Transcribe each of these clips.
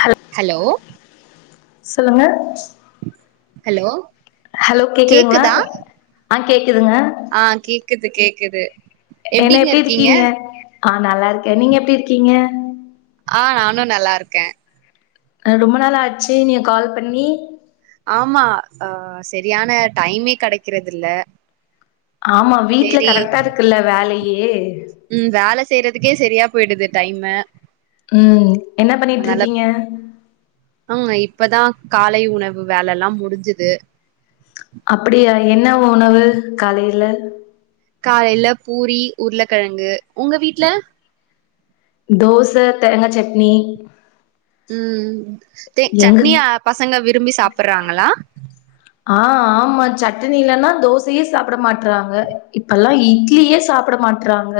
ஹல் ஹலோ சொல்லுங்க hello hello கேக்குதுங்ளா கேக்குதா ஆ கேக்குதுங்க ஆ கேக்குது கேக்குது என்ன எப்டிங்க எப்டி இருக்கீங்க ஆ நல்லா இருக்கே நீங்க எப்டி இருக்கீங்க ஆ நானு நல்லா இருக்கே அ ரொம்ப நாள் ஆச்சு நீங்க கால் பண்ணி ஆமா அ செரியான டைமே கெடைக்கிறது இல்ல ஆமா வீட்டுல சேரி கரெக்ட்டா இருக்குல்ல வேலையே ம் வேல செய்றதுக்கே சரியா போயிடுது டைமு ம் என்ன பண்ணிட்ருக்கீங்க ஆ இப்பதா காலை உணவு வேலலா முடிஞ்சுது அப்பிடியா என்ன உணவு காலைல காலைல பூரி உருளக்கெழங்கு உங்க வீட்ல தோச தேங்கா சட்னி ம் தே எங்க சட்னிய பசங்க விரும்பி சாப்பர்றாங்களா ஆ ஆமா சட்னி இல்லனா தோசையே சாப்ட மாட்றாங்க இப்பெல்லா இட்லியே சாப்ட மாட் றாங்க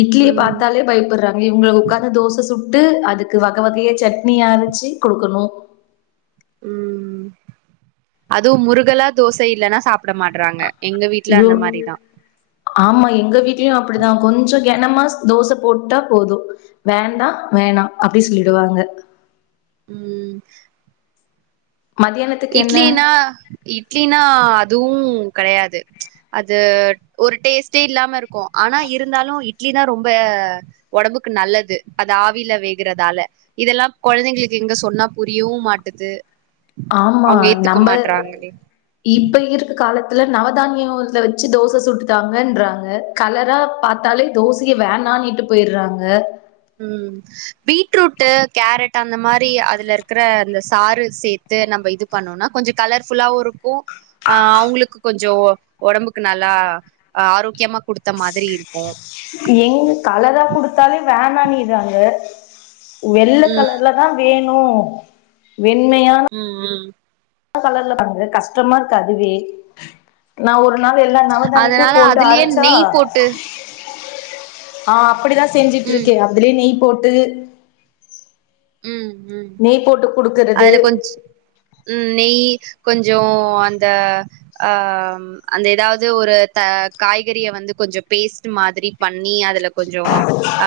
இட்லிய ம் பாத்தாலே பயப்புடுறாங்க இவுங்கள உக்காந்து தோச சுட்டு அது க்கு வக வகையா சட்னி அரைச்சி குடுக்கணு ம் அதுவு முருகலா தோசை இல்லனா சாப்ட மாட் றாங்க எங்க வீட்ல ஐயோ அந்த மாரிதா ஆமா எங்க வீட்லயு அப்புடுதா கொஞ்ச கெனமா தோச போட்டா போது வேண்டா வேணா அப்டி சொல்லிடுவாங்க ம் மதியானத் இட்லினா இட்லினா அதுவு கெடையாது ம்ச் அது ஒரு டேஸ்ட்டே இல்லாம இருக் கு ஆனா இருந்தாலு இட்லி தா ரொம்ப உடம்புக்கு நல்லது அது ஆவில வேகுறதால இதெல்லா கொழந்தைங்களுக்கு எங்க சொன்னா புரியவு மாட்டுது ஆம்மா அவங்க ஏத்துக்க நம்ப மாட்றாங்களே இப்ப இருக்கு காலத்துல நவ தானியோ இதுல வச்சு தோச சுட்டு தாங்கன்றாங்க கலரா பாத்தாலே தோசையே வேணானிட்டு போய்றாங்க ம் பீட்ரூட்டு கேரட் அந்த மாரி அதுல இருக்குற இந்த சாறு சேத் து நம்ப இது பண்ணோனா கொஞ்ச கலர் புல்லாவு இருக்கு ஆ அவுங்களுக்கு கொஞ்சோ உடம்புக்கு நல்லா ஆரோக்கியமா குடுத்த மாதிரி இருக்கு எங் கலரா குடுத்தாலே வேணான்னிறாங்க வெள்ள ம் கலர்ல தா வேணு வெண்மையா ம் ம் வெள்ள கலர்ல பண்து கஷ்டமா இருக்கு அதுவே நா ஒரு நாள் எல்லா நவதானியத்தை அதனால போட்டு அதுலயே அரைச்சா நெய் போட்டு ஆ அப்டிதா செஞ்சிட்டு ம் இருக்கே அதுலயே நெய் போட்டு ம் ம் நெய் போட்டு குடுக்கறது அதுல கொஞ் ம் நெய் கொஞ்சோ அந்த ஆ அந்த ஏதாது ஒரு தா காய்கறிய வந்து கொஞ்சோ பேஸ்ட் மாதிரி பண்ணி அதுல கொஞ்சோ ஆ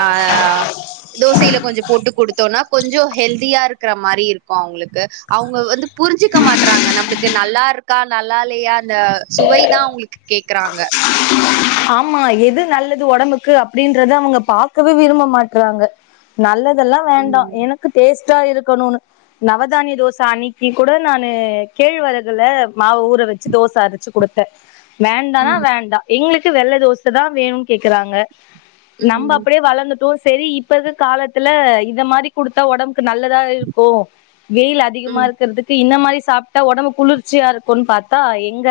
தோசைல கொஞ்சோ போட்டு குடுத்தோனா கொஞ்சோ ஹெல்தியா இருக்குற மாரி இருக்கு அவுங்களுக்கு அவுங்க வந்து புரிஞ்சிக்க மாட்றாங்க நம்மளுக்கு நல்லா இருக் கா நல்லாயில்லையா இந்த சுவைதா அவுங்களுக்கு கேக்குறாங்க ஆமா எது நல்லது உடம்புக்கு அப்பிடின்றத அவுங்க பாக்கவே விரும்ப மாட்றாங்க நல்லதெல்லா வேண்டா ம் எனக்கு டேஸ்ட்டா இருக்கணுனு நவதானிய தோச அன்னைக்கி கூட நானு கேழ்வரகுல மாவ ஊற வச்சி தோச அரைச்சி குடுத்தே வேண்டாணா ம் வேண்டா எங்களுக்கு வெள்ள தோச தா வேணுன்னு கேக்குறாங்க நம்ப ம் அப்பிடியே வளந்துட்டோ செரி இப்ப இருக்கிற காலத்துல இத மாரி குடுத்தா ஒடம்புக்கு நல்லதா இருக்கு வெயில் அ அதிகமா ம் இருக்குறதுக்கு இந்த மாரி சாப்டா ஒடம்பு குளிர்ச்சியா இருக்குன்னு பாத்தா எங்க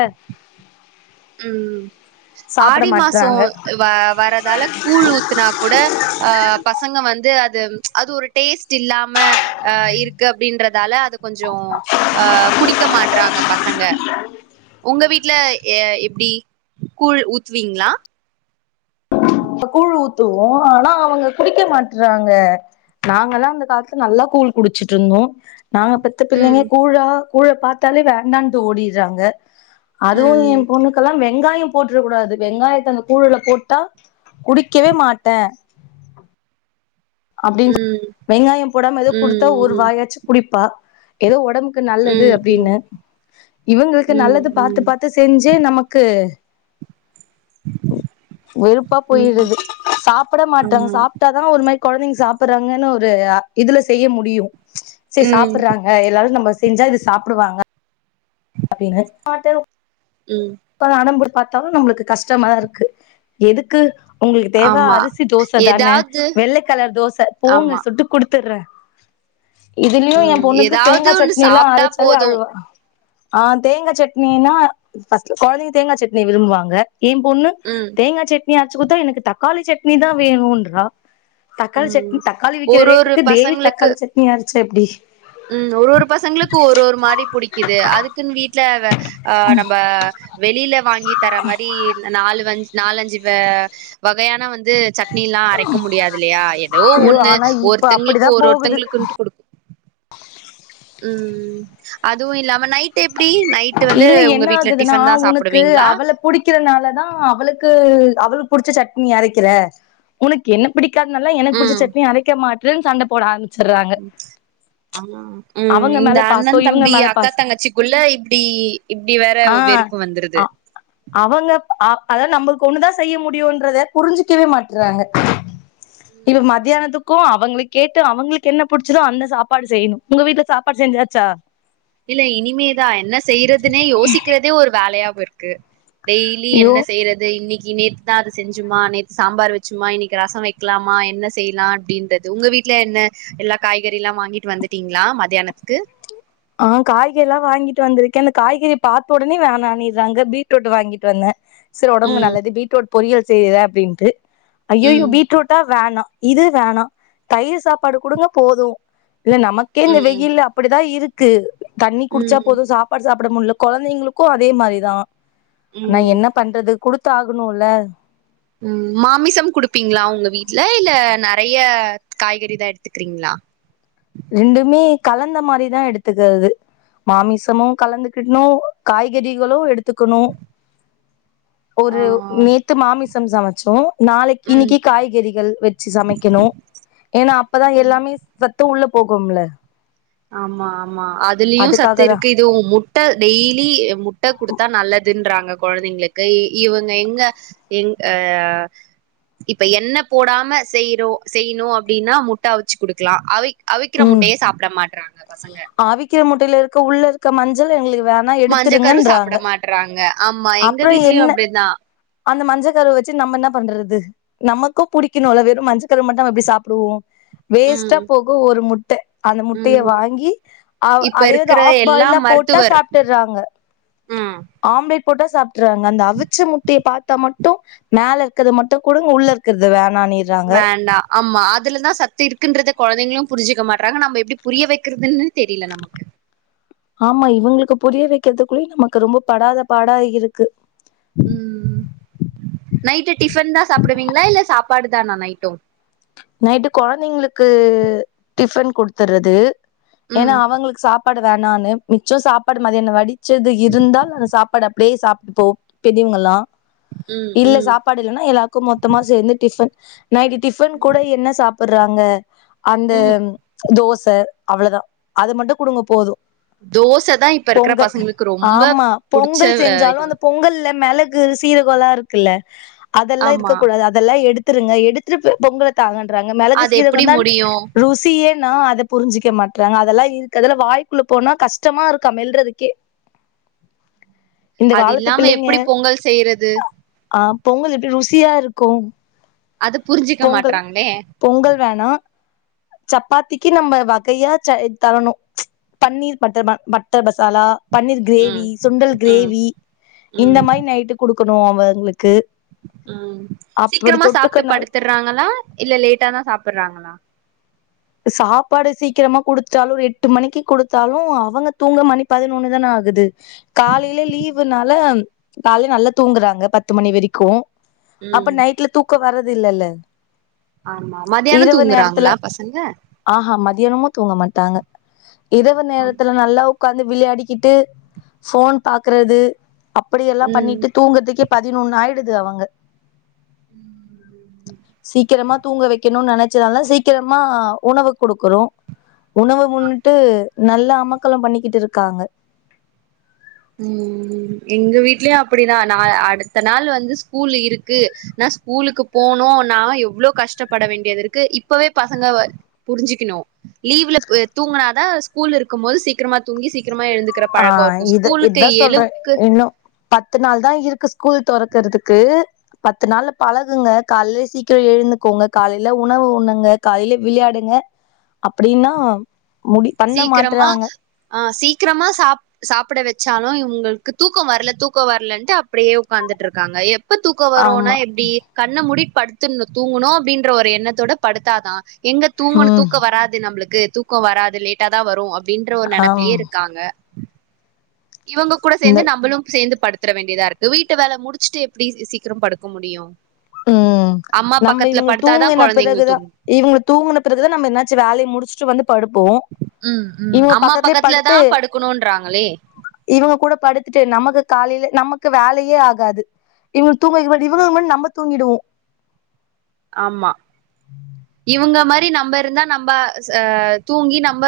ம் சாப்ட ஆடி மாசோ மாட்றாங்க வ வரதால கூழ் ஊத்துனா கூட ஆ பசங்க வந்து அது அது ஒரு டேஸ்ட் இல்லாம ஆ இருக்கு அப்டின்றதால அது கொஞ்சோ ஆ குடிக்க மாட்றாங்க பசங்க உங்க வீட்ல எ எப்டி கூழ் ஊத்துவீங்களா இப்ப கூழ் ஊத்துவோ ஆனா அவங்க குடிக்க மாட்டறாங்க நாங்கல்லா அந்த காலத்துல நல்லா கூழ் குடிச்சிட்டிருந்தோ நாங்க பெத் த பிள்ளைங்க ம் கூழா கூழ பாத்தாலே வேண்டான்ட்டு ஓடிடுறாங்க அதுவு ம் என் பொண்ணுக் க்கெல்லா வெங்காயோ போட்டுற கூடாது வெங்காயத்த அந்த கூழுல போட்டா குடிக்கவே மாட்டே அப்படின்னு ம் வெங்காய போடாம ஏதோ குடுத்தா ஒரு ம் வாயாச்சு குடிப்பா ஏதோ ஒடம்பு க்கு நல்லது ம் ம் அப்டின்னு இவங்களுக்கு ம் நல்லது பாத்து ம் பாத்து செஞ்சே நமக்கு வெறுப்பா ம் போயிடுது சாப்ட மாட்டாங்க ஆமா சாப்ட்டாதா ஒரு மாரி கொழந்தைங்க சாப்பிட்றாங்கன்னு ஒரு இதுல செய்ய முடியு செரி ம் சாப்பிட்றாங் க எல்லாரு நம்ம செஞ்சா இது சாப்பிடுவாங்க அப்டின்னு மாட்டே ம் இப்ப அடம்புடு பாத்தாலு நம்மளுக்கு கஷ்டமாதா இருக்கு எதுக்கு உங்களுக்கு தேவ ஆமா அரிசி தோச தானே எதாவ்து வெள்ளக்கலர் தோச போங்க ஆமா சுட்டு குடுத்துர்றே இதுலயு ஏ ம் பொண்ணுக்கு எதாவ்து தேங்கா ஒன்னு சட்னி எல்லா சாப்ட்டா அரச்சாலே போது அழுவா ஆ தேங்கா சட்னின்னா ஃபஸ்ட்டு கொழந்தைங்க தேங்கா சட்னி விரும்புவாங்க ஏ பொண்ணு ம் தேங்கா சட்னி அரச்சுக்குத்தா எனக்கு த க்காளி சட்னி தா வேணுன்றா தக்காளி ம் சட்னி தக்காளி விக்கிற ஒரு ஒரு ரேட்டுக்கு டெய்லி பசங்களுக்கு தக்காளி சட் னி அரச்சா எப்டி ம் ஒரு ஒரு பசங்களுக்கு ஒரு ஒரு மாரி புடிக்குது அது க்குன்னு வீட்ல வ ஆ நம்ப வெளில வாங்கி தரா மாரி நாலு வஞ் நாலஞ்சு வா வகையான வந் து சட்னி எல்லா அரைக்க முடியாது இல்லயா ஏதோ ஐயோ ஒண்ணு ஆனா இப்ப ஒருத்தங்களுக்கு அப்படிதா ஒரு போகுது ஒருத்தங்களுக்குட்டு குடுக் ம் அதுவு இல்லாம நைட் எப்டி நைட்டு வந்து இல்ல உங்க வீட்ல டிஃபன் தா சாப்புடுவீங்களா புடிக்கறனாலதா அவளுக்கு அவளுக்கு புடிச்ச சட்னி அறைக்கிற உனக்கு என்ன புடிக்காதுனாலா எனக்கு புடிச்ச ம் சட்னி அறைக்கா மாட்டுறன்னு சண்ட‌ போடா ஆரம் ஆ ம் அவங்க இந்த மேல பாசோ அண்ணன் இவங்க தம்பி மேல அக்கா பாசோ தங்கச்சிக்குள்ள இப்டி இப்டி வேற ஆ வெறுப்பு அ வந்துருது அவங்க அ அத நம்மளுக்கு ஒண்ணுதா செய்ய முடியுன்றத புரிஞ்சிக்கவே மாட்றாங்க ம் இது ம் மதியானத்துக் கு அவங்களுக்கு கேட்டு அவங்களுக்கு என்ன புடிச்சிதோ அந்த சாப்பாடு செய்யணு உங்க வீட்ல சாப்பாடு செஞ்சாச்சா இல்ல இனிமேதா என்ன செய்யறதுன்னே யோசிக்கிறதே ஒரு வேலையாவே இருக்கு டெய்லி ஐயோ என்ன செய்யறது இன்னிக்கி நேத் தா அத செஞ்சுமா நேத்து சாம்பார் வெச்சுமா இன்னிக்கி ரச வைக்கலாமா என்ன செய்யலா அப்டின்றது உங்க வீட்ல என்ன எல்லா காய்கறில்லா வாங்கிட்டு வந்துட்டீங்களா மத்தியானத்துக்கு ஆ காய்கறிலா வாங்கிட்டு வந்திருக்கே அந்த காய்கறி பாத்த ஒடனே வேணானிறாங்க பீட்ரூட் வாங்கிட்டு வந்தே செரி ஒடம்புக்கு ம் நல்லது பீட்ரூட் பொறியல் செய்யுத அப்டின்ட்டு அய்யயோ ம் பீட்ரூட் ட்டா வேணா இது வேணா தயிர் சாப்பாடு குடுங்க போது இல்ல நமக் கே இந்த ம் வெயில்ல அப்படிதா இருக்கு தண்ணி குடிச்சா ம் போது சாப் பாடு சாப்பிட முட்ல கொழந்தைங்களுக்கு அதே மாரிதா ஆனா ம் என்ன பண்றது குடுத்தாகணுல்ல ம் மாமிசம் குடுப்பீங்களா உங்க வீட்ல இல்ல நெறைய காய்கறி தா எடுத்துக்கிறீங்களா ரெண்டுமே கலந்த மாரிதா எடுத்துக்கிறது மாமிசமு கலந்துகிட்ணு காய்கறிகளு எடுத் த்துக்கணு ஆ ஒரு நேத்து மாமிசம் சமச்சோ நாளைக் ம் இன்னிக்கு காய்கறிகள் வச்சி சமைக்கணு ஏன்னா அப்பதா ம் எல்லாமே சத் த்து உள்ள போகும்ல்ல ஆமா ஆமா அதிலியு சத்து அதுக்காக தா இருக்கு துவு முட்ட டெய்லி முட்ட குடுத்தா நல்லதுன்றாங்க கொழந்தைங்களுக்கு இவங்க எங்க எங் ஆ இப்ப என்ன போடாம செய்றோ செய்யணு அப்டின்னா முட்ட அவிச்சி குடுக்கலா அவிக்கிற ம் முட்டைய சாப்பிடமாட்டறாங்க பசங்க அவிக்கிற முட்டையில இருக்க உள்ள இருக்க மஞ்சள் எங்களுக்கு வேணா எடுத்துருங்கன்றாங்க ட்றாங்க அப்புறோ என்ன அந்த மஞ்ச கருவ வச்சி நம்ம இன்னா பண்றது நமக்கு புடிக்கணுல்ல வெறு மஞ்சகரு மட்டு எப்பிடி சாப்பிடுவோ வேஸ்ட்டா ம் போகு ஒரு முட்ட அந்த முட்டைய ம் வாங்கி அ இப்ப அதேது இருக்கிற ஆஃப் எல்லா பாயிலா போட்டா மருத்துவர் சாப்பிட்டுறாங்க ம் ஆம்லேட் போட்டா சாப்பிட்றாங்க அந்த அவிச்ச முட்டைய பாத்தா மட்டு மேல இருக்கது மட்டு குடுங்க உள்ள இருக்கிறது வேணா நீ வேண்டா ஆமா அதுலதா சத்து இருக்குன்றத கொழந்தைங்களு புரிஞ்சிக்க மாட்டறாங்க நம்ப எப்டி புரிய வைக்கிறதுன்னு தெரியல நமக்கு ஆமா இவுங்களுக்கு புரிய வைக்கிறதுக்குள்ளயே நமக்கு ரொம்போ படாத பாடா இருக்கு ம் ம் நைட்டு டிஃபன் தா சாப்பிடுவீங்களா இல்ல சாப்பாடு தானா நைட்டு நைட்டு கொழந்தைங்களுக்கு டிபன் குடுத்தறது ஏனா ம் அவங்களுக்கு சாப் ப்பாடு வேணான்னு மிச்சோ சாப்பாடு மதியானோ வடிச்சது இருந்தால் அந்த சாப்பாடு ப்டியே சாப்பிட்டுபோ பெரியவங்கல்லா ம் இல்ல ம் சாப்பாடு இல்லன்னா எல்லாருக்கு மொத்தமா சேந்து டிஃபன் நைட்டு டிஃபன் கூட என்ன சாப் ப்பறாங்க அந்த ம் தோச அவ்ளதா அது மட்டு குடுங்க போது தோச தா இப்ப இருக்கிற பொங்க பசங்களுக்கு ரொம்ப ஆமா புடிச்ச பொங்கல் அ செஞ்சாலு இது அந்த பொங்கல்ல மெள கு சீரகோளா இருக்குல்ல அதெல்லா ஆமா இருக்கக்கூடாது அதெல்லா எடுத்துருங்க எடுத்துருப் பொங்கல தாங்கன்ராங்கா மெளகு அது எப்டி சீரகந்தான் முடியு ருசியே ன்ன அத புரிஞ்சிக்க மாட்டறாங்க அதெல்லா இருக்குதல வாய்க்குள்ள போனா கஷ்டமா இருக்கா மெல்றதுக்கே இந்த அது காலத்து இல்லாம பிள்ளைங்க எப்பிடி பொங்கல் செய்யறது ஆ பொங்கல் எப்பிடி ருசியா இருக்கு அத புரிஞ்சிக்க பொங்கல் மாட்ராங்களே பொங்கல் வேணா சப்பாத்திக்கு நம்ம வகையா ச தரணு பன்னீர் பட்டர் ம மட்டர் மசாலா பன்னீர் கிரேவி ம் சுண்டல் ம் கிரேவி இந்த ம் மாரி நைட்டு குடுக்கணு அவங்களுக்கு ம் அப்படி சீக்கிரமா சாப்பிட்டு தொட்டுக்கனால படுத்தறாங்களா இல்ல லேட்டாதா சாப்பறாங்களா சாப்பாடு சீக்கிரமா குடுத்ட்தாலு ஒரு எட்டு மணிக்கு குடுத்தாலு அவங்க தூங்க மணி பதினொன்னு தான ஆகுது காலையில லீவுனால காலே நல்லா தூங்குறாங்க பத்து மணி வரிக்கு அப்ப ம் நைட்ல தூக்கோ வரது இல்லல்ல ஆமா மதியானோ இரவு நேரத்துல தூங்குறாங்களா பசங்க ஆஹா மதியானமு தூங்க மாட்டாங்க இரவு நேரத்துல நல்லா ஒக்காந்துத்து விளையாடிக்கிட்டு ஃபோன் பாக்கறது அப்படிய எல்லாம் ம் பண்ணிட்டு தூங்கறதுக்கே பதினொன்னு ஆயிருது அவுங்க ம் [inaudible] சீக்கிரமா தூங்க வைக்கணு நனைச்சால சீக்கிரமா உணவு குடுக்கறோ உணவு உண்னுட்டு நல்ல அமக்கலம் பண்ணிக்கிட்டு இருக்காங்க ம் எங்க வீட்லயு அப்டிதா நா அடுத்த நாள் வந்து ஸ்கூல் இருக்கு நா ஸ்கூலுக்கு போனுனா எவ்ளோ கஷ்ட பட வேண்டியது இருக்கு இப்பவே பசங்க வ புரிஞ்சுக்குணு லீவுல பு தூங்குநாதா ஸ்கூல் இருக்கும் போது சீக்கிரமா தூங்கி சீக்கிரமா எழுந்து க்ற பழக்கோ இருக்கு ஸ் இதான் சொல்ற இன்னு பத்து நாள் தா இருக்கு ஸ்கூல் தொறக்கறதுக்கு பத்து நாள்ள பழகுங்க கால்லே சீக்கிரம் எழுந்துக்கோங்க காலைல உணவு உன்னுங்க காலைல விளையாடுங்க அப்டின்னா சீக்கரமா ஆ சீக்கரமா சாப் சாப்பட வெச்சாலு இவுங்ளுக்கு தூக்கோ வர்ல தூக்கோ வர்லன்ட்டு அப்டியே ஒக்காந்துட்ருக்காங்க எப் எப்ப தூக்கோ வருனா ஆமா எப்டி கண்ண மூடி படுத்துண்ணு தூங்குனோ அப்டின்ற ஒரு எண்ணத்தோட படுத்தாதா எங்க தூங்கணு ம் தூக்க வராது நம்முளுக்கு தூக்க வராது லேட்டா தா வரு அப்டின்ற ஒர் நெனப்புலே ஆம் இருக்காங்க இவுங்க கூட சேந்து நம்புளு சேந்து படுக் த்துர வேண்டியதா இருக்கு வீட்டு வேல முடிச்சிட்டு எப்டி சி சீக்கிர படுக்க முடியு ம் அம்மா பக்கத்ல படுத்தாதா கொழந்தைங்களுக் தூ இவுங்க தூங்கன பிறகு தா நம்ப என்னாச்சு வேலய முடிச்சிட்டு வந்து படுப்போ ம் ம் இவுங்க அம்மா பக்கத்லயே பக்கத்துல தா படுத்து படுக்கணுன்றாங்களே இவுங்க கூட படுத்துட்டு நமக்கு காலைல நமக்கு வேலயே ஆகாது இவ தூங்க இவ இவுங்க முன்னாடி நம்ப தூங்கிடுவோ ஆமா இவுங்க மாரி நம்ப இருந்தா நம்ப ச தூங்கி நம்ப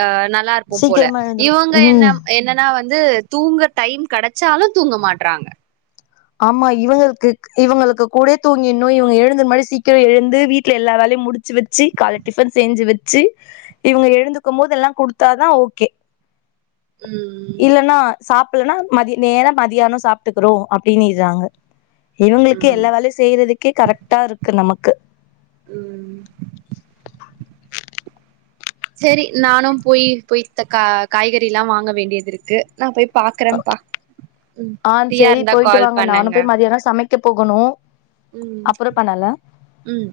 ஆ நா ல்லா இருப்போ போல சீக்கிரமா எழுந்துரு இவுங்க என்ன ம் என்னனா வந்து தூங்க டைம் கெடச்சாலு தூங்க மாட்றாங்க ஆமா இவுங்களுக்குக் இவுங்களுக்கு கூடயே தூங்கின்னு இவுங்க எழுந்து முன்னாடி சீக்கிர எழுந்து வீட்ல எல்லா வேலையு முடிச்சு வெச் ச்சி காலை டிஃபன் செஞ்சி வச்சி இவுங்க எழுந்துக்க மோது எல்லா குடுத்தாதா ஓகே ம் ம் இல்லனா சாப்புல்னா மதிய நேர மதியானொ சாப்டுக்குறோ அப்டின்னிற்றாங்க இவுங்ளுக்கே ம் எல்லா வேலையு செய்றதுக்கே கரெக்ட்டா இருக்கு நமக்கு ம் செரி நானு போய் போய் த கா காய்கறிலா வாங்க வேண்டியது இருக்கு நா போய் பாக்கறம்ப்பா ம் ஃப்ரீயா இருந்தா கால் பண்ணுங்க த்தியான சமைக் ங்க போகணு ம் அப்புறோ பண்ணல ம்